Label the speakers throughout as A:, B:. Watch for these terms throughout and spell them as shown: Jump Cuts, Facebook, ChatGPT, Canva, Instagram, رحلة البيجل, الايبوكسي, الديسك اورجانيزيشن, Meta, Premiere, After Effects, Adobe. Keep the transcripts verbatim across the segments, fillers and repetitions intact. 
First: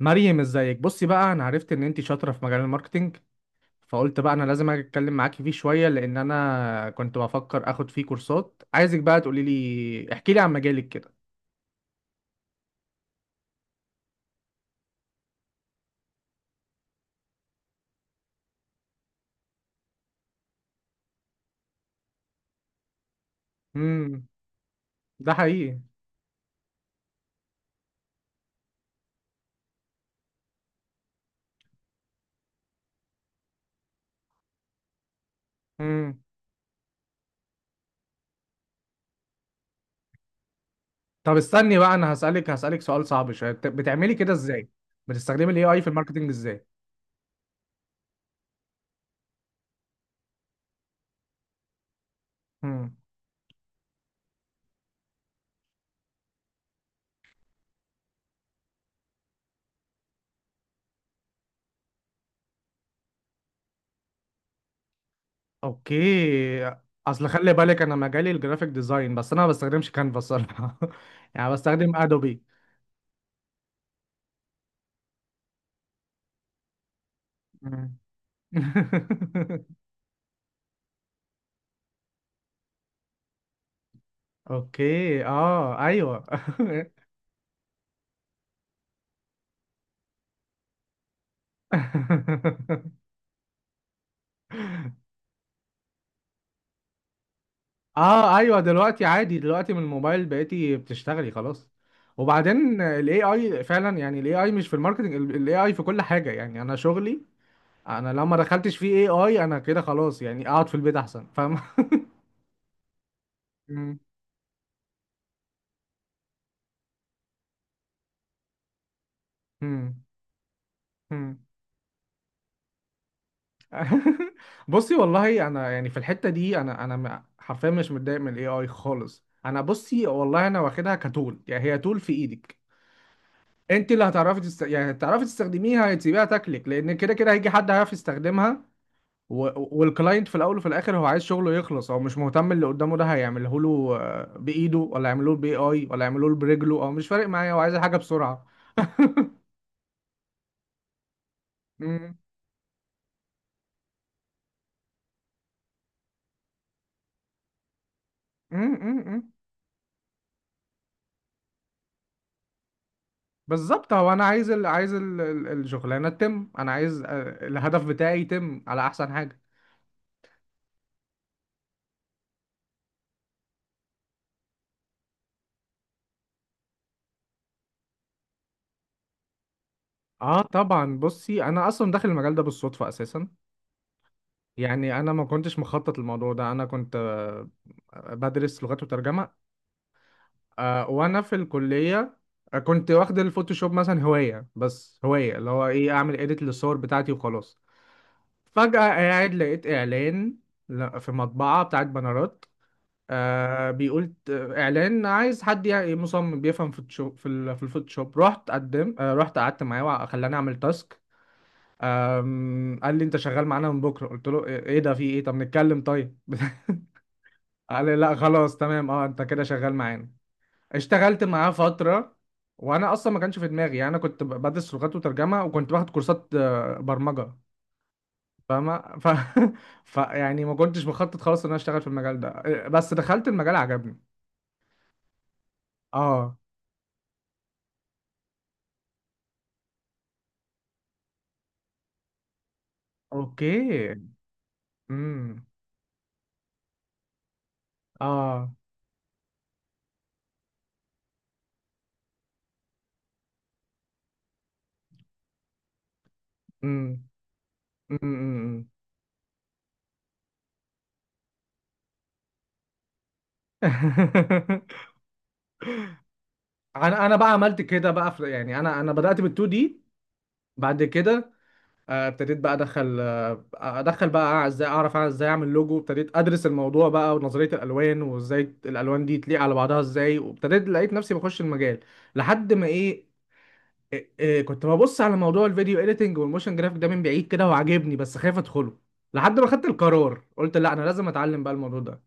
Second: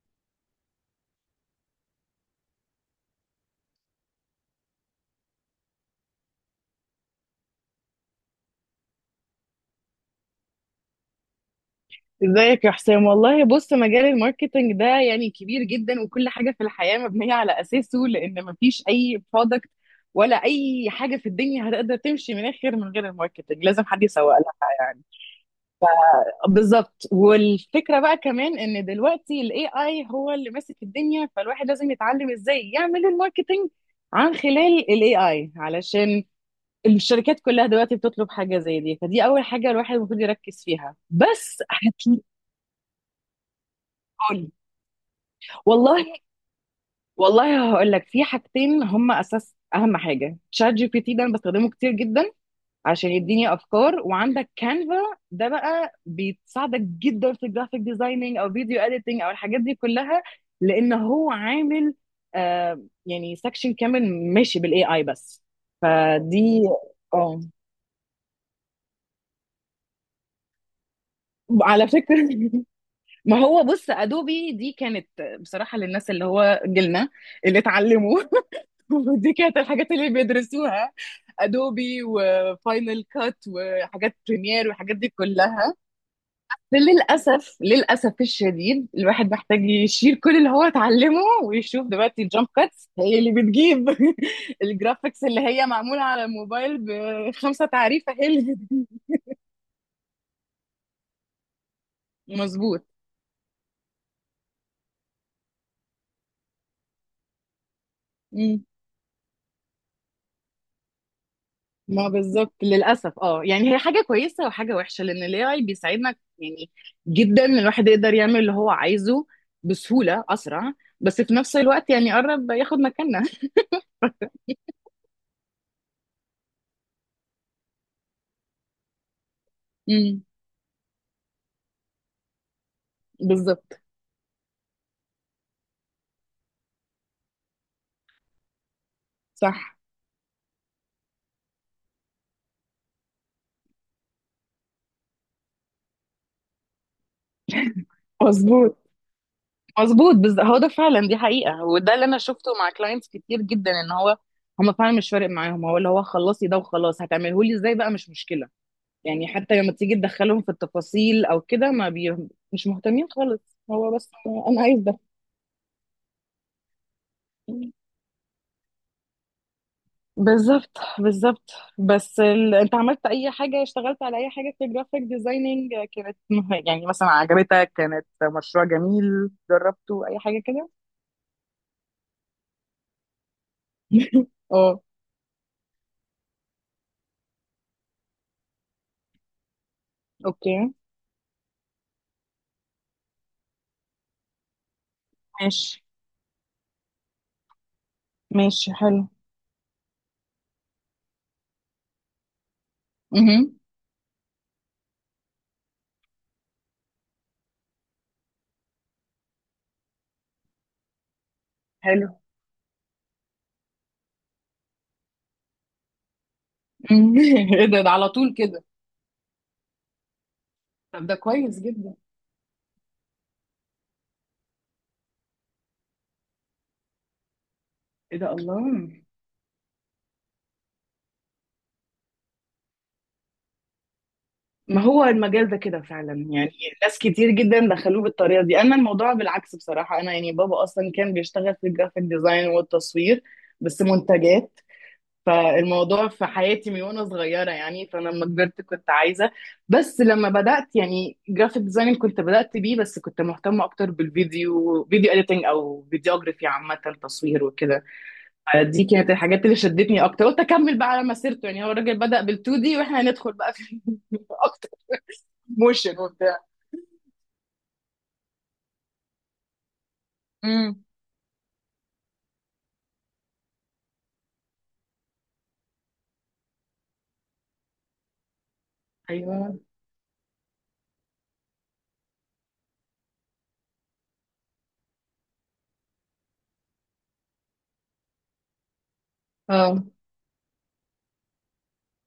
A: مريم، ازيك؟ بصي بقى، انا عرفت ان انت شاطره في مجال الماركتينج، فقلت بقى انا لازم اجي اتكلم معاكي فيه شويه، لان انا كنت بفكر اخد فيه كورسات. عايزك بقى تقولي لي، احكي لي عن مجالك كده.
B: ازيك يا حسام؟ والله بص، مجال الماركتينج ده يعني كبير جدا، وكل حاجة في الحياة مبنية على أساسه، لأن مفيش أي برودكت ولا أي حاجة في الدنيا هتقدر تمشي من آخر من غير الماركتينج. لازم حد
A: امم.
B: يسوق لها. يعني
A: ده حقيقي.
B: بالظبط. والفكرة بقى كمان إن دلوقتي ال A I هو اللي ماسك الدنيا، فالواحد لازم يتعلم إزاي يعمل الماركتينج عن خلال ال A I،
A: امم.
B: علشان الشركات كلها دلوقتي بتطلب حاجة زي دي. فدي أول حاجة الواحد المفروض يركز فيها.
A: طب
B: بس
A: استني بقى، انا
B: هتقول.
A: هسالك هسالك سؤال صعب شويه، بت- بتعملي كده ازاي؟ بتستخدمي الاي اي في
B: والله
A: الماركتينج ازاي؟
B: والله هقول لك، في حاجتين هم اساس. اهم حاجه شات جي بي تي، ده انا بستخدمه كتير جدا
A: امم.
B: عشان يديني افكار. وعندك كانفا، ده بقى بيساعدك جدا في الجرافيك ديزايننج او فيديو اديتنج او الحاجات دي كلها، لان هو عامل آه يعني سكشن كامل ماشي بالاي اي بس. فدي.
A: اوكي. اصل
B: اه،
A: خلي بالك، انا مجالي الجرافيك ديزاين، بس انا ما بستخدمش كانفا الصراحه، يعني
B: على
A: بستخدم
B: فكره.
A: ادوبي.
B: ما هو بص، ادوبي دي كانت، بصراحه، للناس اللي هو جيلنا، اللي
A: مم.
B: اتعلموا. ودي كانت الحاجات اللي بيدرسوها: ادوبي وفاينل كات وحاجات بريمير والحاجات دي
A: اوكي،
B: كلها.
A: اه، ايوه.
B: للاسف للاسف الشديد الواحد محتاج يشيل كل اللي هو اتعلمه، ويشوف دلوقتي الجامب كاتس هي اللي بتجيب الجرافيكس اللي هي معموله على الموبايل بخمسه تعريفه، هي
A: اه
B: اللي.
A: ايوه، دلوقتي عادي، دلوقتي من الموبايل بقيتي بتشتغلي خلاص. وبعدين
B: مظبوط.
A: الاي اي فعلا، يعني الاي اي مش في الماركتنج، الاي اي في كل حاجه، يعني انا شغلي، انا لو ما
B: مم.
A: دخلتش فيه اي اي انا كده خلاص، يعني اقعد في البيت احسن، فاهم؟
B: ما بالظبط، للاسف، اه، يعني هي
A: مم.
B: حاجه كويسه وحاجه وحشه، لان الاي اي بيساعدنا يعني جدا إن الواحد يقدر يعمل اللي هو عايزه
A: مم.
B: بسهوله اسرع، بس في
A: مم.
B: نفس الوقت يعني قرب ياخد مكاننا.
A: بصي والله، انا يعني في الحته دي، انا انا م- حرفيا مش متضايق من الاي اي خالص. انا بصي
B: امم.
A: والله، انا واخدها كتول، يعني هي تول في ايدك.
B: بالظبط.
A: انت اللي هتعرفي تست... يعني هتعرفي تستخدميها، هتسيبيها تاكلك، لان كده كده هيجي حد هيعرف يستخدمها. و...
B: صح.
A: والكلاينت في الاول وفي الاخر هو عايز شغله يخلص، هو مش مهتم اللي قدامه ده هيعمله له آه، بايده ولا يعمله له باي اي ولا يعمله له برجله، او مش فارق معايا، هو عايز الحاجه بسرعه.
B: مظبوط، مظبوط، بالظبط. هو ده فعلا، دي حقيقة، وده اللي
A: امم.
B: انا شفته مع كلاينتس كتير جدا، ان هو، هم فعلا مش فارق معاهم، هو اللي هو خلصي ده وخلاص، هتعمله لي ازاي بقى مش مشكلة. يعني
A: امم.
B: حتى لما تيجي تدخلهم في التفاصيل او كده ما بي... مش مهتمين خالص.
A: بالظبط،
B: هو بس
A: هو انا عايز
B: انا
A: ال...
B: عايز
A: عايز
B: ده.
A: ال... ال- الشغلانه تتم، انا عايز آه، الهدف بتاعي يتم على احسن حاجه.
B: بالظبط، بالظبط. بس ال... انت عملت اي حاجة؟ اشتغلت على اي حاجة في الجرافيك ديزايننج كانت مه- يعني مثلا عجبتك، كانت مشروع جميل جربته، اي
A: اه
B: حاجة كده؟
A: طبعا، بصي انا اصلا داخل المجال ده بالصدفه اساسا.
B: اه.
A: يعني انا ما كنتش مخطط للموضوع ده، انا كنت آه، بدرس لغات وترجمه،
B: اوكي،
A: آه، وانا في الكليه. آه، كنت واخد الفوتوشوب مثلا هوايه، بس هوايه اللي هو
B: ماشي،
A: ايه، اعمل اديت للصور بتاعتي وخلاص.
B: ماشي.
A: فجاه
B: حلو.
A: قاعد لقيت اعلان ل- في مطبعه بتاعت بنرات،
B: امم.
A: آه، بيقول ت- اعلان عايز حد يعني مصمم بيفهم فوتوشوب في ال- في الفوتوشوب. رحت قدم، آه، رحت قعدت معاه وخلاني اعمل تاسك.
B: حلو.
A: أم، قال لي انت شغال معانا من بكره، قلت له ايه؟ إيه ده، في ايه؟ طب نتكلم طيب.
B: مهم. ايه ده
A: قال
B: ده
A: لي
B: على
A: لا
B: طول
A: خلاص
B: كده؟
A: تمام، اه انت كده شغال معانا.
B: طب ده
A: اشتغلت معاه
B: كويس جدا.
A: فترة. وانا اصلا ما كانش في دماغي، يعني انا كنت ب- بدرس لغات وترجمة، وكنت باخد كورسات آه، برمجة،
B: ايه ده،
A: فاهمة؟
B: الله.
A: ف... ف يعني ما كنتش بخطط خالص ان انا اشتغل في المجال ده، آه، بس دخلت المجال عجبني.
B: ما هو المجال ده كده فعلا
A: اه.
B: يعني، ناس كتير جدا دخلوه بالطريقه دي. انا الموضوع بالعكس، بصراحه، انا يعني بابا اصلا كان بيشتغل في الجرافيك ديزاين والتصوير، بس
A: اوكي.
B: منتجات.
A: امم.
B: فالموضوع في حياتي من وانا صغيره يعني، فانا لما
A: اه.
B: كبرت كنت عايزه. بس لما بدات يعني جرافيك ديزايننج، كنت بدات بيه، بس كنت مهتمه اكتر بالفيديو، فيديو اديتنج او فيديوجرافي عامه،
A: امم.
B: تصوير وكده.
A: امم.
B: دي كانت الحاجات اللي شدتني اكتر. قلت اكمل بقى على مسيرته، يعني هو الراجل بدا بال2 دي، واحنا هندخل بقى في اكتر، موشن وبتاع.
A: انا انا بقى عملت كده بقى في... يعني انا انا بدأت بال2 دي. بعد
B: امم.
A: كده آه، ابتديت بقى ادخل، آه، ادخل بقى ازاي اعرف أعمل- ازاي اعمل لوجو. ابتديت ادرس الموضوع بقى ونظريه الالوان، وازاي الالوان دي تليق على
B: ايوه.
A: بعضها ازاي، وابتديت لقيت نفسي بخش المجال، لحد ما ايه، إيه- إيه، كنت ببص على موضوع الفيديو اديتنج والموشن جرافيك ده من بعيد كده وعاجبني بس خايف ادخله، لحد ما خدت
B: اه.
A: القرار قلت لا انا لازم اتعلم بقى الموضوع ده.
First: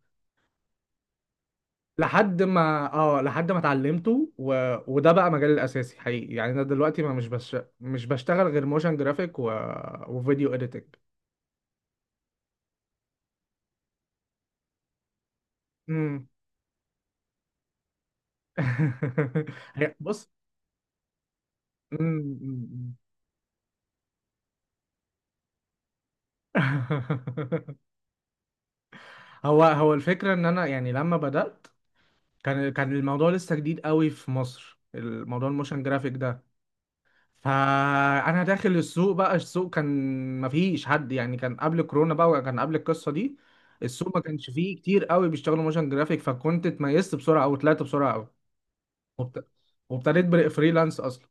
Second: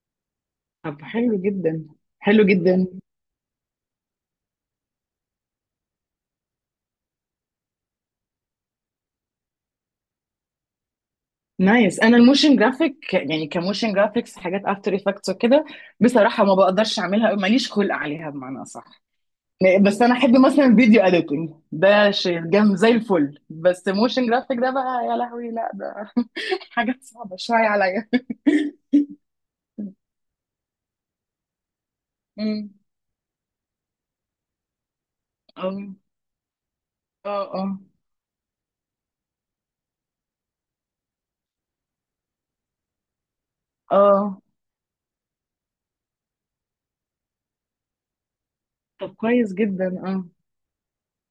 B: طب حلو جدا،
A: لحد
B: حلو جدا.
A: ما اه، لحد ما اتعلمته، و... وده بقى مجالي الاساسي حقيقي. يعني انا دلوقتي ما مش بش... مش بشتغل غير موشن جرافيك و... وفيديو اديتنج.
B: نايس. انا الموشن جرافيك يعني، كموشن جرافيكس، حاجات افتر افكتس وكده، بصراحه ما بقدرش اعملها، ماليش خلق عليها، بمعنى صح.
A: هي-
B: بس انا
A: بص.
B: احب مثلا الفيديو اديتنج،
A: مم،
B: ده شيء
A: مم،
B: جامد زي
A: مم.
B: الفل. بس موشن جرافيك ده بقى، يا لهوي، لا، ده حاجات صعبه شويه عليا.
A: هو هو الفكرة ان انا يعني لما بدأت كان
B: أمم.
A: كان الموضوع لسه جديد قوي في مصر، الموضوع الموشن
B: اه،
A: جرافيك ده.
B: اه، اه،
A: فانا داخل السوق بقى، السوق كان مفيش حد، يعني كان قبل كورونا بقى وكان قبل القصة دي، السوق ما
B: اه.
A: كانش فيه كتير قوي بيشتغلوا موشن جرافيك. فكنت اتميزت بسرعة او طلعت بسرعة قوي.
B: طب
A: وابت-
B: كويس جدا.
A: وابتديت
B: آه.
A: بري- فريلانس اصلا.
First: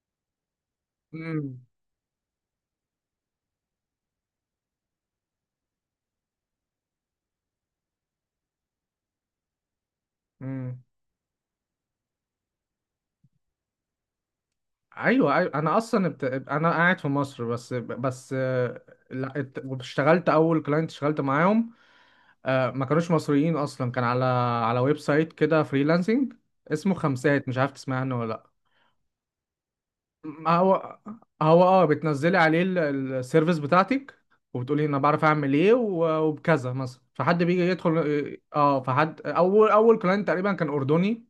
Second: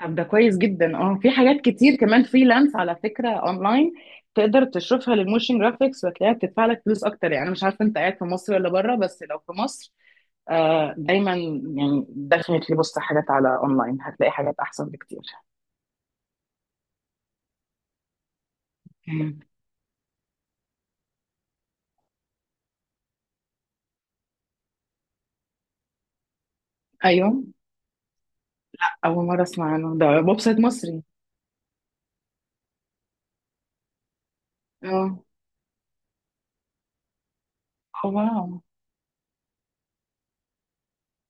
B: طب ده كويس جدا. اه، في
A: مم،
B: حاجات كتير كمان فريلانس على فكره اونلاين تقدر تشوفها للموشن جرافيكس، وتلاقيها بتدفع لك فلوس اكتر يعني. انا مش عارفه انت قاعد في مصر ولا بره، بس لو في مصر،
A: مم.
B: آه دايما، يعني دخلت لي بص، حاجات على اونلاين هتلاقي حاجات احسن بكتير.
A: ايوه ايوه، انا اصلا بت... انا قاعد في مصر بس بس آه، لا
B: مم.
A: ات- اشتغلت اول كلاينت اشتغلت معاهم، آه، ما كانوش مصريين اصلا، كان على على ويب سايت كده فريلانسنج اسمه
B: ايوه،
A: خمسات، مش عارف تسمع عنه ولا لا.
B: اول مره اسمع عنه، ده ويب
A: ما
B: سايت
A: هو،
B: مصري؟
A: هو اه بتنزلي عليه ال- ال- السيرفيس بتاعتك، وبتقولي انا بعرف
B: اه.
A: اعمل ايه و- وبكذا مثلا، فحد بيجي يدخل.
B: آه، واو.
A: اه، فحد اول اول كلاينت تقريبا كان اردني،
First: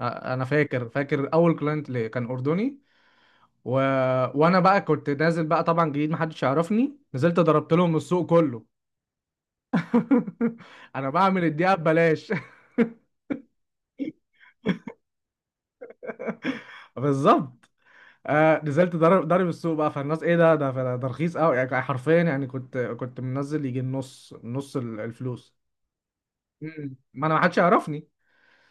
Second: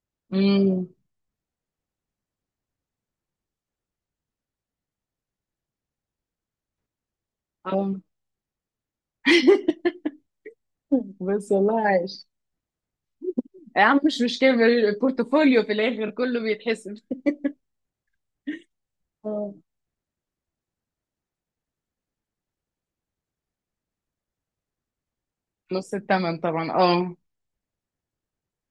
A: آه، انا فاكر
B: امم.
A: فاكر اول كلاينت ليه كان اردني. و... وانا بقى كنت نازل بقى طبعا جديد محدش يعرفني، نزلت ضربت لهم
B: اه.
A: السوق كله. انا بعمل
B: بس
A: الدقيقه
B: والله عايش.
A: ببلاش.
B: يا عم مش مشكله، البورتفوليو في الاخر كله بيتحسب.
A: بالظبط. آه نزلت ضرب ضرب
B: آه.
A: السوق بقى، فالناس ايه ده ده ده ده رخيص قوي، يعني حرفيا. يعني كنت كنت منزل يجي النص، نص ال- الفلوس.
B: نص الثمن طبعا،
A: مم.
B: اه.
A: ما انا، ما حدش يعرفني.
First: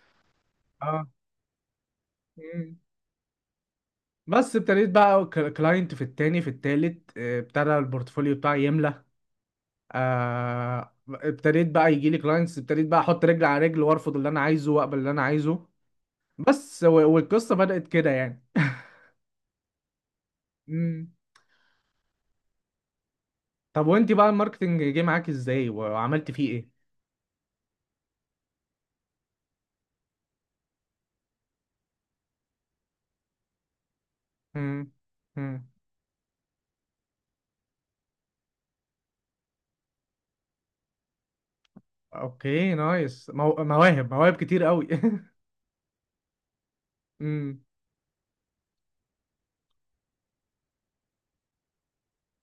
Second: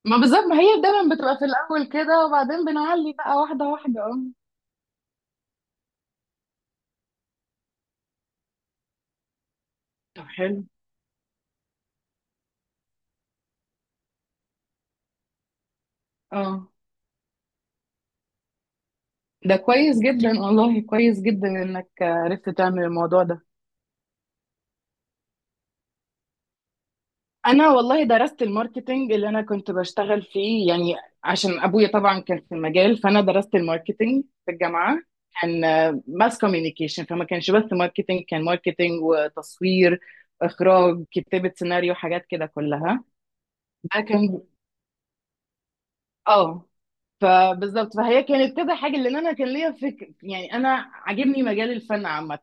B: ما بالظبط، ما هي
A: اه.
B: دايما بتبقى في الأول كده، وبعدين
A: مم.
B: بنعلي بقى، واحدة واحدة، اه.
A: بس ابتديت بقى كلاينت في التاني في التالت، آه، ابتدى البورتفوليو بتاعي يملى.
B: طب حلو.
A: آه، ابتديت بقى يجي لي كلاينتس، ابتديت بقى احط رجل على رجل وارفض اللي انا عايزه واقبل اللي انا عايزه.
B: اه.
A: بس و- والقصه بدات كده يعني.
B: ده كويس جدا، والله
A: مم.
B: كويس جدا انك عرفت تعمل الموضوع ده.
A: طب وانت بقى الماركتنج جه معاك ازاي وعملت فيه ايه؟
B: انا والله درست الماركتينج اللي انا كنت بشتغل فيه يعني، عشان ابويا طبعا كان في المجال، فانا درست الماركتينج في
A: مم.
B: الجامعة. كان
A: مم.
B: ماس كوميونيكيشن، فما كانش بس ماركتينج، كان ماركتينج وتصوير، اخراج، كتابة سيناريو، حاجات كده
A: اوكي
B: كلها.
A: نايس، مو...
B: ده
A: مواهب مواهب
B: كان،
A: كتير قوي.
B: اه،
A: مم.
B: فبالظبط، فهي كانت كده حاجه لان انا كان ليا فكر، يعني انا عاجبني مجال الفن عامه.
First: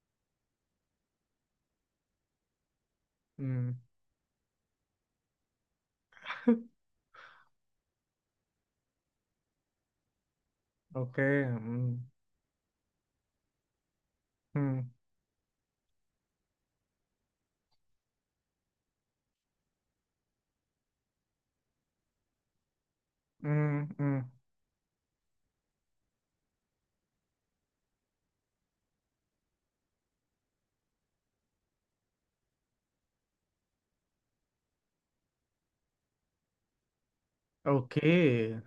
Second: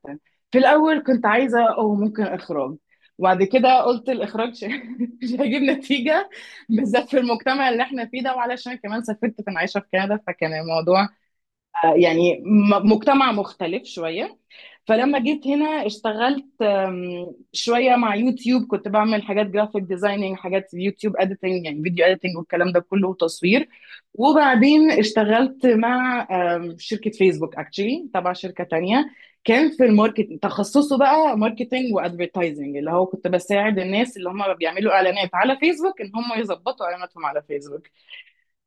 B: في الاول كنت عايزه او ممكن اخراج، وبعد
A: مم.
B: كده قلت الاخراج ش- مش هيجيب نتيجه، بالذات في المجتمع اللي احنا فيه ده. وعلشان كمان سافرت كنت عايشه في كندا، فكان الموضوع،
A: اوكي.
B: آه،
A: مم.
B: يعني م- مجتمع مختلف شويه.
A: مم.
B: فلما جيت هنا اشتغلت آم، شوية مع يوتيوب. كنت بعمل حاجات جرافيك ديزايننج، حاجات يوتيوب اديتنج يعني فيديو اديتنج والكلام ده كله، وتصوير.
A: مم. مم.
B: وبعدين اشتغلت مع آم، شركة فيسبوك اكشلي، تبع شركة تانية. كان في الماركت، تخصصه بقى ماركتنج وادفرتايزنج، اللي هو كنت بساعد الناس اللي هم بيعملوا اعلانات على فيسبوك، ان هم يظبطوا اعلاناتهم على فيسبوك.
A: اوكي.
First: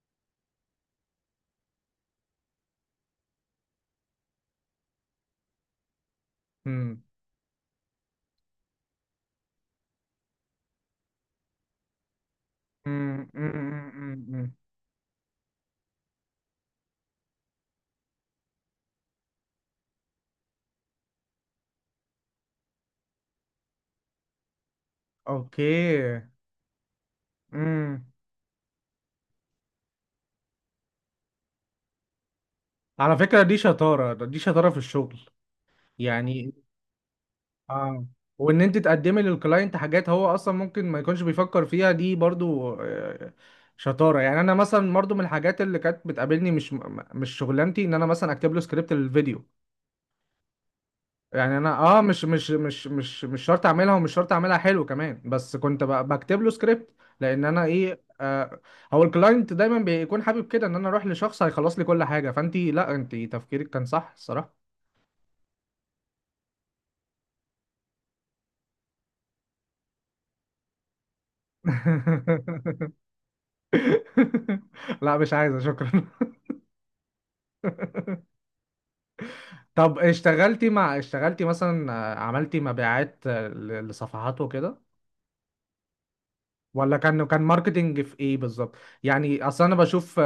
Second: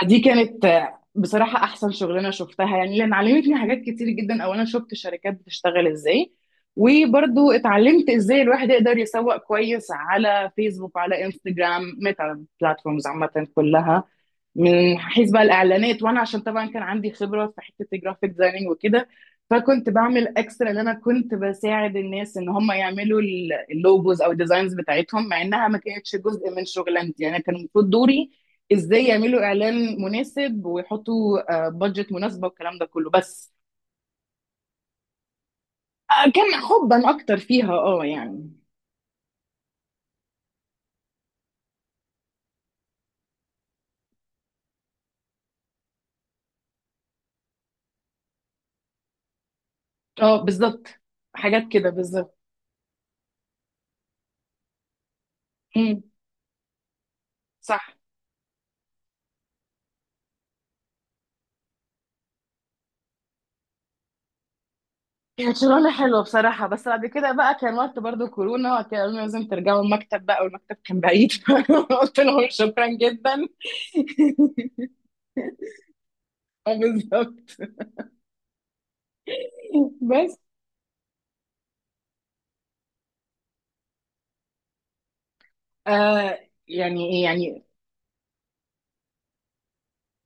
B: فدي كانت، آه، بصراحة، أحسن شغلانة شفتها يعني، لأن علمتني حاجات كتير جدا. أولا شفت الشركات بتشتغل إزاي،
A: مم.
B: وبرضو اتعلمت إزاي الواحد يقدر يسوق كويس على فيسبوك، على انستجرام، ميتا بلاتفورمز
A: مم.
B: عامة
A: مم.
B: كلها،
A: مم. مم.
B: من حيث بقى الإعلانات. وأنا عشان طبعا كان عندي خبرة في حتة الجرافيك ديزايننج وكده، فكنت بعمل اكسترا ان انا كنت بساعد الناس ان هم يعملوا ال- اللوجوز او الديزاينز بتاعتهم، مع انها ما كانتش
A: اوكي.
B: جزء من شغلانتي. يعني كان المفروض
A: مم.
B: دوري ازاي يعملوا اعلان مناسب، ويحطوا بادجت مناسبه، والكلام ده كله.
A: على فكرة،
B: بس
A: دي شطارة، دي شطارة في الشغل
B: آه،
A: يعني.
B: كان حبا اكتر فيها اه
A: اه.
B: يعني.
A: وان انت تقدمي للكلاينت حاجات هو اصلا ممكن ما يكونش بيفكر فيها دي برضو، آه، شطاره. يعني انا مثلا برضو من الحاجات اللي كانت بتقابلني مش م- مش شغلانتي، ان انا مثلا اكتب له سكريبت للفيديو.
B: اه، بالظبط.
A: يعني
B: حاجات
A: انا
B: كده
A: اه مش
B: بالظبط.
A: مش مش مش مش شرط اعملها ومش شرط اعملها حلو كمان، بس كنت
B: امم.
A: ب- بكتب له سكريبت، لان انا
B: صح.
A: ايه آه. هو الكلاينت دايما بيكون حابب كده ان انا اروح لشخص هيخلص لي كل حاجه، فانت لا، انت تفكيرك كان صح الصراحه.
B: كانت شغلانه حلوه بصراحه. بس بعد كده بقى كان وقت برضو كورونا، وكان قالوا لنا لازم ترجعوا المكتب بقى، والمكتب كان بعيد. قلت لهم شكرا جدا.
A: لا مش عايزة شكرا.
B: آه، بالظبط.
A: طب
B: بس
A: اشتغلتي مع اشتغلتي مثلا آه، عملتي مبيعات، آه، ل- لصفحات وكده؟
B: آه
A: ولا
B: يعني إيه،
A: كان كان
B: يعني.
A: ماركتينج في ايه بالظبط؟ يعني اصلا انا بشوف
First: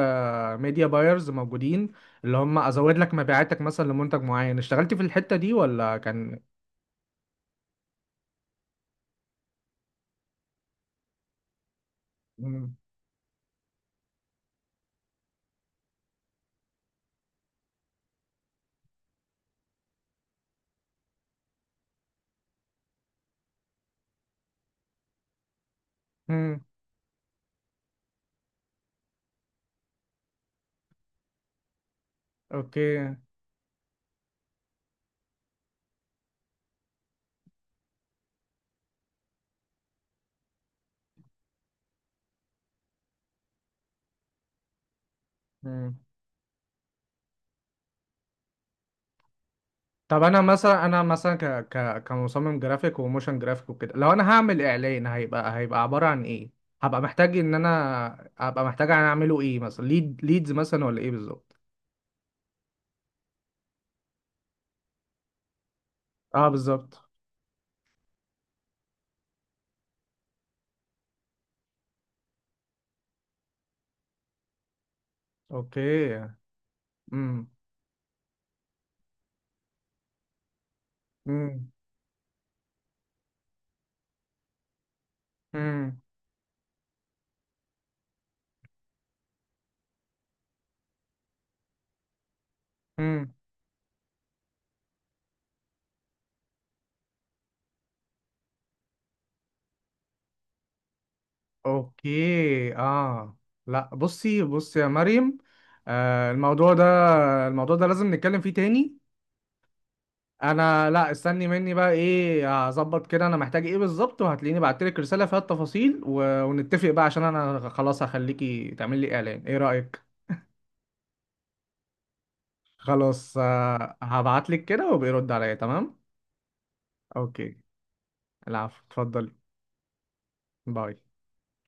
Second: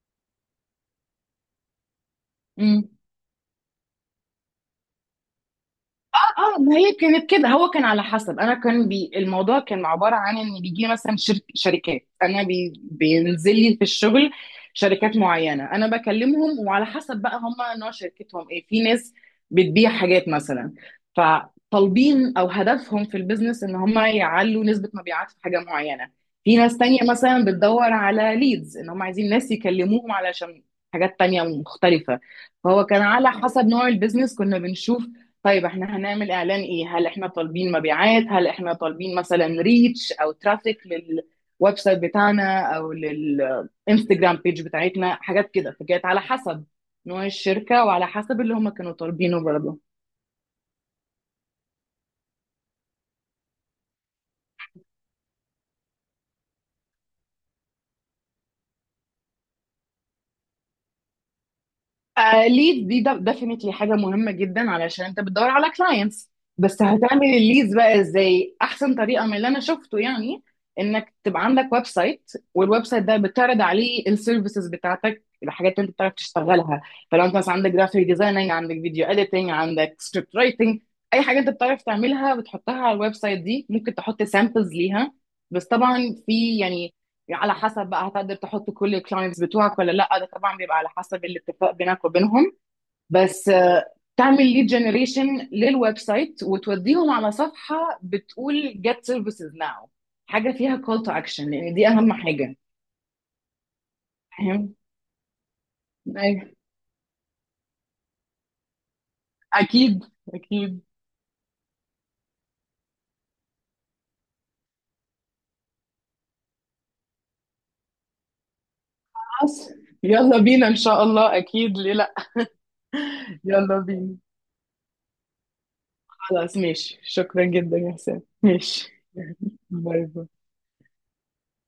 A: ميديا بايرز موجودين اللي هم
B: مم.
A: ازود لك مبيعاتك مثلا لمنتج معين، اشتغلتي في الحتة دي ولا كان؟
B: اه، ما هي كانت كده، هو كان على حسب، انا كان بي الموضوع كان عباره عن ان بيجي لي مثلا شرك شركات، انا بي
A: مم.
B: بينزل لي في الشغل، شركات معينه انا بكلمهم. وعلى حسب بقى هم نوع شركتهم ايه، في ناس بتبيع حاجات مثلا، فطالبين او هدفهم في البيزنس ان هم يعلوا نسبه مبيعات في حاجه معينه. في
A: مم.
B: ناس تانية مثلا بتدور على ليدز، ان هم عايزين ناس يكلموهم علشان حاجات تانية مختلفة. فهو كان
A: اوكي.
B: على حسب نوع البيزنس كنا بنشوف، طيب احنا هنعمل اعلان ايه؟ هل احنا طالبين مبيعات، هل احنا طالبين مثلا ريتش او ترافيك للويب سايت بتاعنا او للانستجرام بيج بتاعتنا، حاجات كده.
A: مم.
B: فكانت على حسب نوع الشركة وعلى حسب اللي هم كانوا طالبينه برضه.
A: طب انا مثلا، انا مثلا ك ك كمصمم جرافيك وموشن جرافيك وكده، لو انا هعمل اعلان، هيبقى هيبقى عبارة عن ايه؟ هبقى محتاج ان انا، هبقى محتاج انا اعمله ايه مثلا، ليد ليدز مثلا ولا ايه بالظبط؟
B: ليد، دي ديفينتلي حاجه مهمه جدا علشان انت بتدور على كلاينتس.
A: اه
B: بس
A: بالظبط.
B: هتعمل الليدز بقى ازاي؟ احسن طريقه من اللي انا شفته يعني، انك تبقى عندك ويب سايت، والويب سايت ده بتعرض عليه السيرفيسز بتاعتك، الحاجات اللي انت بتعرف
A: اوكي.
B: تشتغلها. فلو انت
A: امم.
B: مثلا عندك جرافيك ديزايننج، عندك فيديو اديتنج، عندك سكريبت رايتنج، اي حاجه انت
A: امم.
B: بتعرف تعملها بتحطها على الويب سايت دي. ممكن تحط سامبلز ليها، بس طبعا
A: امم.
B: في يعني يعني على حسب بقى هتقدر تحط كل الكلاينتس بتوعك ولا لا، ده طبعا بيبقى على حسب الاتفاق بينك وبينهم.
A: امم.
B: بس آه، تعمل ليد جنريشن للويب سايت، وتوديهم على صفحة بتقول get services now، حاجة فيها call to action، لأن دي أهم حاجة.
A: اوكي. اه. لا بصي،
B: فاهم؟
A: بصي يا مريم، آه
B: أيوة.
A: الموضوع ده، الموضوع ده لازم نتكلم فيه تاني.
B: أكيد، أكيد.
A: انا، لا استني مني بقى، ايه هظبط كده، انا محتاج ايه بالظبط، وهتلاقيني بعتلك رسالة فيها التفاصيل، و... ونتفق بقى عشان انا خلاص هخليكي تعمل لي اعلان، ايه
B: خلاص،
A: رأيك؟
B: يلا بينا إن شاء الله، أكيد، ليه لأ.
A: خلاص
B: يلا
A: آه،
B: بينا،
A: هبعتلك كده وبيرد عليا، تمام.
B: خلاص، ماشي، شكرا
A: اوكي.
B: جدا يا حسام،
A: العفو،
B: ماشي.
A: اتفضلي.
B: باي باي.
A: باي.